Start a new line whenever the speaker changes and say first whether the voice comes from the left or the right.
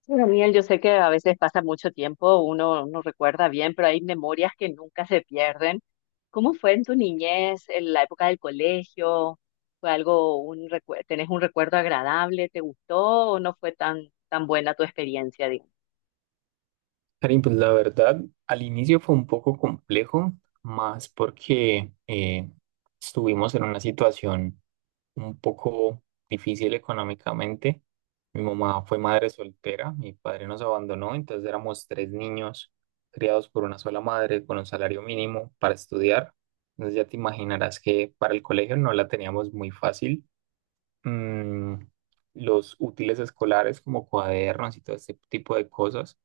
left: Sí, Daniel, yo sé que a veces pasa mucho tiempo, uno no recuerda bien, pero hay memorias que nunca se pierden. ¿Cómo fue en tu niñez, en la época del colegio? ¿Fue algo, un recuerdo, tenés un recuerdo agradable? ¿Te gustó o no fue tan buena tu experiencia, digamos?
right: Karim, pues la verdad, al inicio fue un poco complejo, más porque estuvimos en una situación un poco difícil económicamente. Mi mamá fue madre soltera, mi padre nos abandonó, entonces éramos tres niños criados por una sola madre con un salario mínimo para estudiar. Entonces ya te imaginarás que para el colegio no la teníamos muy fácil. Mm, los útiles escolares como cuadernos y todo ese tipo de cosas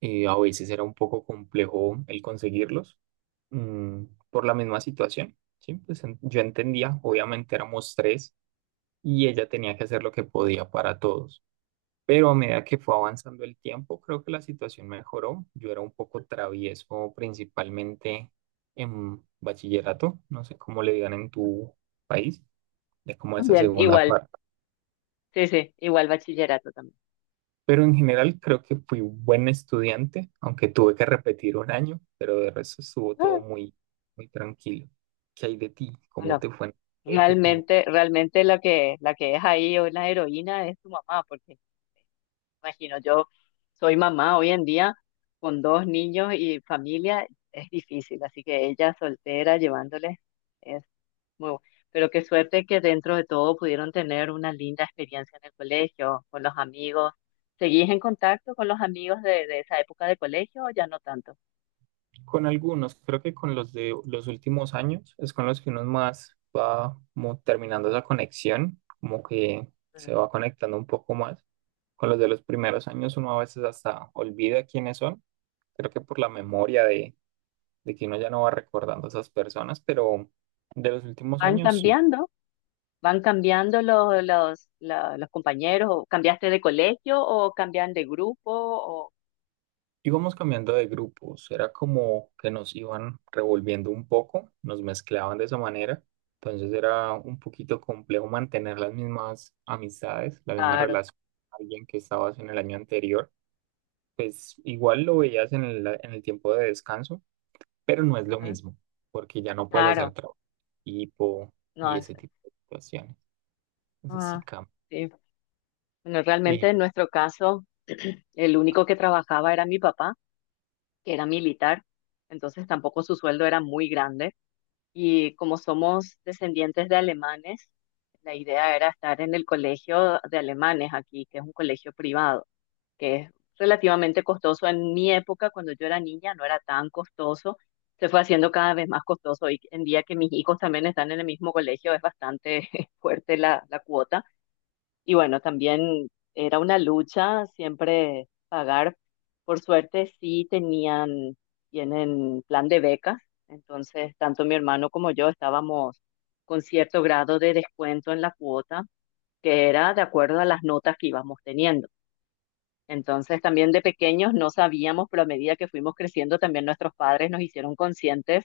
right: a veces era un poco complejo el conseguirlos mm, por la misma situación, ¿sí? Pues yo entendía, obviamente éramos tres y ella tenía que hacer lo que podía para todos, pero a medida que fue avanzando el tiempo, creo que la situación mejoró. Yo era un poco travieso principalmente en bachillerato, no sé cómo le digan en tu país, es como esa
left: Bien,
right: segunda
left: igual,
right: parte.
left: sí, sí, igual bachillerato también.
right: Pero en general creo que fui buen estudiante, aunque tuve que repetir un año, pero de resto estuvo todo
left: Ah.
right: muy, muy tranquilo. ¿Qué hay de ti? ¿Cómo
left: Bueno,
right: te fue en el colegio? ¿Cómo-
left: realmente la que es ahí hoy la heroína es tu mamá, porque imagino, yo soy mamá hoy en día con dos niños y familia, es difícil, así que ella soltera llevándoles es muy bu- pero qué suerte que dentro de todo pudieron tener una linda experiencia en el colegio, con los amigos. ¿Seguís en contacto con los amigos de esa época de colegio o ya no tanto?
right: Con algunos, creo que con los de los últimos años es con los que uno más va como terminando esa conexión, como que se
left: Mm.
right: va conectando un poco más. Con los de los primeros años uno a veces hasta olvida quiénes son, creo que por la memoria de, que uno ya no va recordando a esas personas, pero de los últimos
left: Van
right: años sí.
left: cambiando, van cambiando los compañeros, o cambiaste de colegio o cambian de grupo, o
right: Íbamos cambiando de grupos, era como que nos iban revolviendo un poco, nos mezclaban de esa manera, entonces era un poquito complejo mantener las mismas amistades, la misma
left: claro,
right: relación con alguien que estabas en el año anterior, pues igual lo veías en el tiempo de descanso, pero no es lo
left: ujú,
right: mismo, porque ya no puedes hacer
left: claro.
right: trabajo en equipo y
left: No.
right: ese tipo de situaciones, entonces sí
left: Ah,
right: cambia.
left: sí. Bueno, realmente
right: ¿Y,
left: en nuestro caso, el único que trabajaba era mi papá, que era militar, entonces tampoco su sueldo era muy grande. Y como somos descendientes de alemanes, la idea era estar en el colegio de alemanes aquí, que es un colegio privado, que es relativamente costoso. En mi época, cuando yo era niña, no era tan costoso. Se fue haciendo cada vez más costoso. Y en día que mis hijos también están en el mismo colegio, es bastante fuerte la cuota y bueno, también era una lucha siempre pagar. Por suerte sí tenían, tienen plan de becas, entonces tanto mi hermano como yo estábamos con cierto grado de descuento en la cuota, que era de acuerdo a las notas que íbamos teniendo. Entonces también de pequeños no sabíamos, pero a medida que fuimos creciendo también nuestros padres nos hicieron conscientes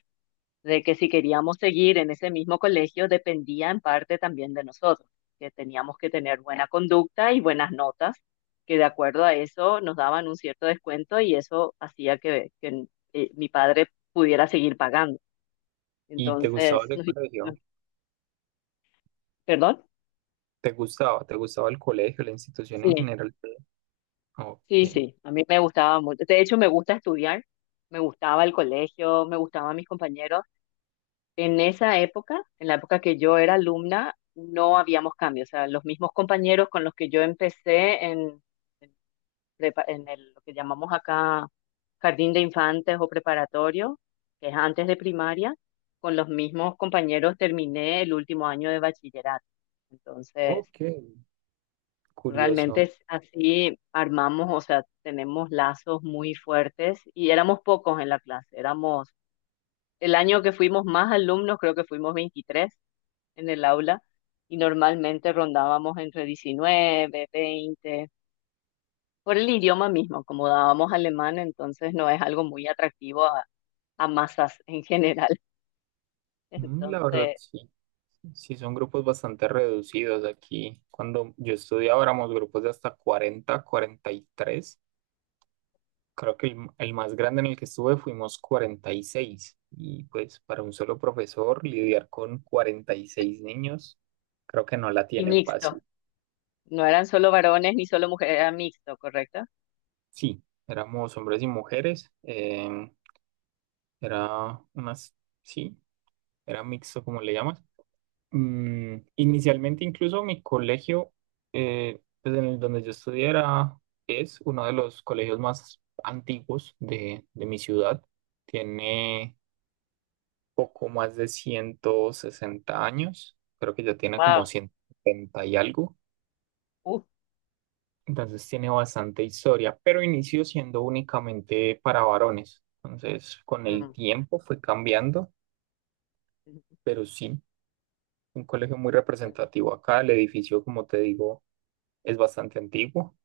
left: de que si queríamos seguir en ese mismo colegio dependía en parte también de nosotros, que teníamos que tener buena conducta y buenas notas, que de acuerdo a eso nos daban un cierto descuento y eso hacía que mi padre pudiera seguir pagando.
right: y te gustaba
left: Entonces,
right: ese colegio?
left: ¿perdón?
right: ¿Te gustaba? ¿Te gustaba el colegio, la institución en
left: Sí,
right: general?
left: sí,
right: Ok.
left: sí, a mí me gustaba mucho. De hecho, me gusta estudiar, me gustaba el colegio, me gustaban mis compañeros. En esa época, en la época que yo era alumna, no habíamos cambios. O sea, los mismos compañeros con los que yo empecé en prepa- en el- lo que llamamos acá jardín de infantes o preparatorio, que es antes de primaria, con los mismos compañeros terminé el último año de bachillerato. Entonces,
right: Ok,
left: realmente
right: curioso.
left: es así armamos, o sea, tenemos lazos muy fuertes y éramos pocos en la clase. Éramos, el año que fuimos más alumnos, creo que fuimos 23 en el aula y normalmente rondábamos entre 19 20 por el idioma mismo, como dábamos alemán, entonces no es algo muy atractivo a masas en general.
right: Mm, la verdad,
left: Entonces,
right: sí. Sí, son grupos bastante reducidos aquí. Cuando yo estudiaba éramos grupos de hasta cuarenta, cuarenta y tres. Creo que el más grande en el que estuve fuimos cuarenta y seis. Y pues para un solo profesor lidiar con 46 niños, creo que no la
left: y
right: tiene
left: mixto,
right: fácil.
left: no eran solo varones ni solo mujeres, era mixto, ¿correcto?
right: Sí, éramos hombres y mujeres. Era unas, sí, era mixto como le llamas. Mm, inicialmente incluso mi colegio, pues en el donde yo estudié era- es uno de los colegios más antiguos de mi ciudad. Tiene poco más de 160 años, creo que ya tiene como
left: Wow,
right: 170 y algo,
left: uf.
right: entonces tiene bastante historia, pero inició siendo únicamente para varones. Entonces con el
left: Mm.
right: tiempo fue cambiando, pero sí, un colegio muy representativo acá, el edificio, como te digo, es bastante antiguo.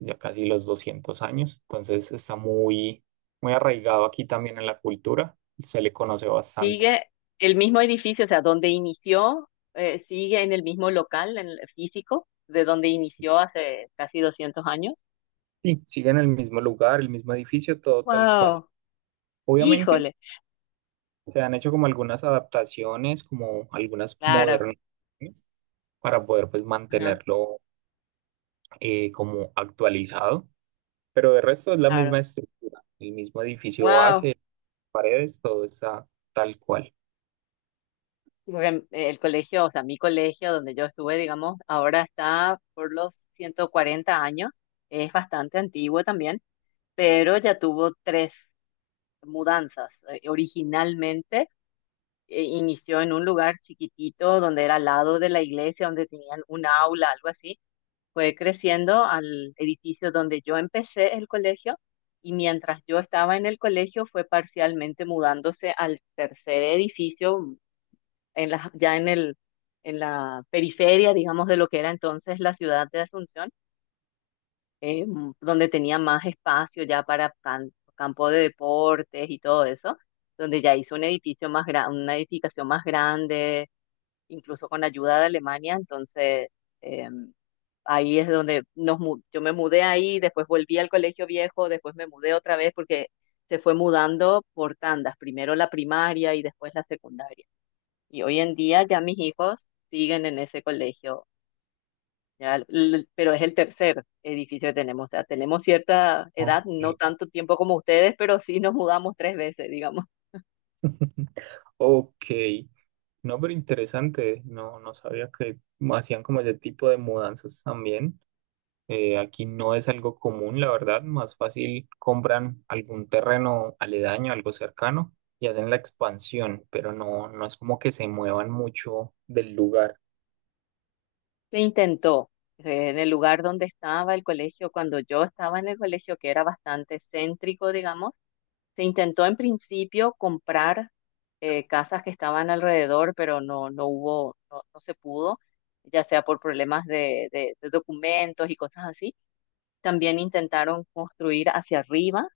right: Ya casi los 200 años, entonces está muy, muy arraigado aquí también en la cultura, se le conoce bastante.
left: Sigue el mismo edificio, o sea, donde inició, sigue en el mismo local, en el físico, de donde inició hace casi 200 años.
right: Sí, sigue en el mismo lugar, el mismo edificio, todo tal cual.
left: Wow,
right: Obviamente
left: híjole,
right: se han hecho como algunas adaptaciones, como algunas
left: claro.
right: modernas, para poder pues
left: Ajá,
right: mantenerlo como actualizado, pero de resto es la
left: claro.
right: misma estructura, el mismo edificio
left: Wow.
right: base, paredes, todo está tal cual.
left: Porque el colegio, o sea, mi colegio donde yo estuve, digamos, ahora está por los 140 años. Es bastante antiguo también, pero ya tuvo tres mudanzas. Originalmente inició en un lugar chiquitito donde era al lado de la iglesia, donde tenían un aula, algo así. Fue creciendo al edificio donde yo empecé el colegio. Y mientras yo estaba en el colegio, fue parcialmente mudándose al tercer edificio, en la, ya en el, en la periferia, digamos, de lo que era entonces la ciudad de Asunción, donde tenía más espacio ya para campo de deportes y todo eso, donde ya hizo un edificio más gran, una edificación más grande, incluso con ayuda de Alemania, entonces eh, ahí es donde yo me mudé ahí, después volví al colegio viejo, después me mudé otra vez porque se fue mudando por tandas, primero la primaria y después la secundaria. Y hoy en día ya mis hijos siguen en ese colegio, ya, pero es el tercer edificio que tenemos. O sea, tenemos cierta
right: Ok.
left: edad, no tanto tiempo como ustedes, pero sí nos mudamos tres veces, digamos.
right: Ok, no, pero interesante, no, no sabía que hacían como ese tipo de mudanzas también. Aquí no es algo común, la verdad, más fácil compran algún terreno aledaño, algo cercano, y hacen la expansión, pero no, no es como que se muevan mucho del lugar.
left: Se intentó en el lugar donde estaba el colegio, cuando yo estaba en el colegio, que era bastante céntrico, digamos, se intentó en principio comprar casas que estaban alrededor, pero no, no se pudo, ya sea por problemas de documentos y cosas así. También intentaron construir hacia arriba,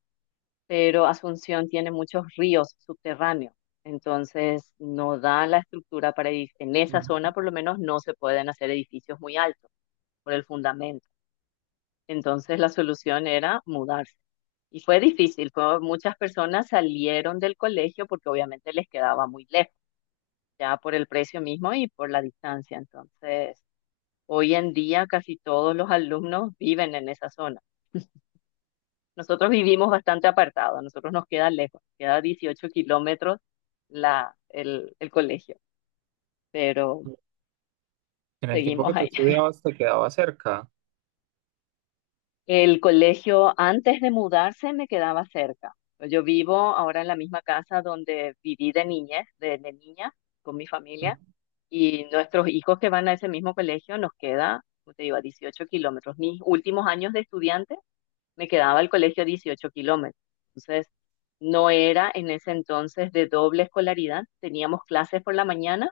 left: pero Asunción tiene muchos ríos subterráneos, entonces no da la estructura para edificios. En esa
right: Ujú.
left: zona por lo menos no se pueden hacer edificios muy altos por el fundamento. Entonces la solución era mudarse. Y fue difícil, muchas personas salieron del colegio porque obviamente les quedaba muy lejos, ya por el precio mismo y por la distancia. Entonces, hoy en día casi todos los alumnos viven en esa zona. Nosotros vivimos bastante apartados, a nosotros nos queda lejos, queda 18 kilómetros el colegio, pero
right: En el tiempo que
left: seguimos
right: tú
left: ahí.
right: estudiabas, te quedaba cerca.
left: El colegio antes de mudarse me quedaba cerca. Yo vivo ahora en la misma casa donde viví de niña, con mi
right: Ujú.
left: familia, y nuestros hijos que van a ese mismo colegio nos queda, como te digo, a 18 kilómetros. Mis últimos años de estudiante me quedaba al colegio 18 kilómetros. Entonces, no era en ese entonces de doble escolaridad, teníamos clases por la mañana,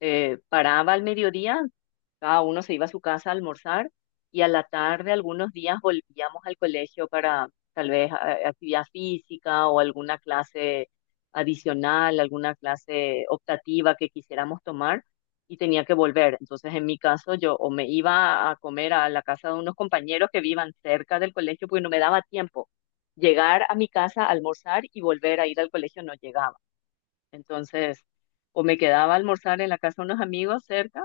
left: paraba al mediodía, cada uno se iba a su casa a almorzar y a la tarde algunos días volvíamos al colegio para tal vez actividad física o alguna clase adicional, alguna clase optativa que quisiéramos tomar y tenía que volver. Entonces, en mi caso, yo o me iba a comer a la casa de unos compañeros que vivan cerca del colegio porque no me daba tiempo. Llegar a mi casa, almorzar y volver a ir al colegio no llegaba. Entonces, o me quedaba a almorzar en la casa de unos amigos cerca,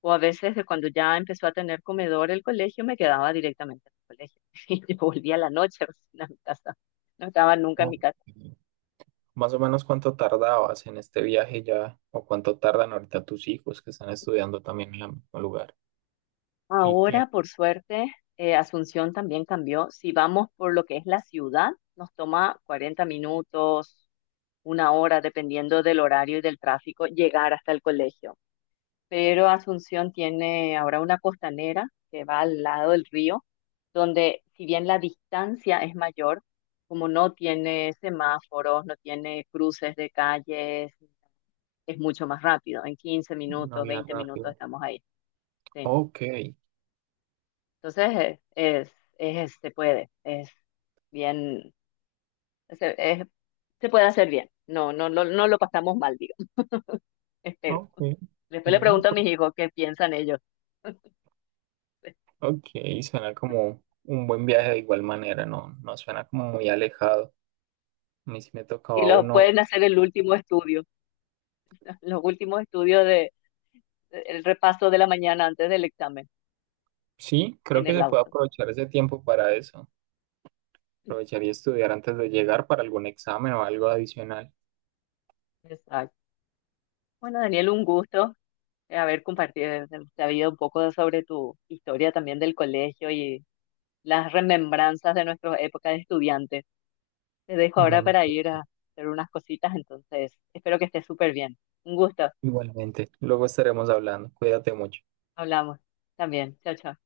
left: o a veces de cuando ya empezó a tener comedor el colegio, me quedaba directamente en el colegio. Y yo volvía a la noche recién a mi casa. No estaba nunca en
right: Ok.
left: mi casa.
right: Más o menos cuánto tardabas en este viaje ya, o cuánto tardan ahorita tus hijos que están estudiando también en el mismo lugar. El
left: Ahora,
right: tiempo.
left: por suerte, Asunción también cambió. Si vamos por lo que es la ciudad, nos toma 40 minutos, una hora, dependiendo del horario y del tráfico, llegar hasta el colegio. Pero Asunción tiene ahora una costanera que va al lado del río, donde si bien la distancia es mayor, como no tiene semáforos, no tiene cruces de calles, es mucho más rápido. En 15
right: Una
left: minutos,
right: vía
left: 20 minutos
right: rápida.
left: estamos ahí. Sí.
right: Ok,
left: Entonces, es- se puede, es bien, se, es- se puede hacer bien. No, no lo pasamos mal, digo, espero.
right: ok.
left: Después le
right: Bien,
left: pregunto a
right: apro-
left: mis hijos qué piensan ellos
right: ok. Suena como un buen viaje de igual manera, no, no suena como muy alejado. A mí sí me
left: y
right: tocaba
left: los
right: uno.
left: pueden hacer el último estudio. Los últimos estudios de el repaso de la mañana antes del examen
right: Sí,
left: en
right: creo que
left: el
right: se puede
left: auto.
right: aprovechar ese tiempo para eso. Aprovechar y estudiar antes de llegar para algún examen o algo adicional.
left: Exacto. Bueno, Daniel, un gusto, haber compartido, sabido un poco sobre tu historia también del colegio y las remembranzas de nuestra época de estudiante. Te dejo ahora para
right: Igualmente,
left: ir a hacer unas cositas, entonces espero que estés súper bien. Un gusto.
right: igualmente. Luego estaremos hablando. Cuídate mucho.
left: Hablamos también. Chao, chao.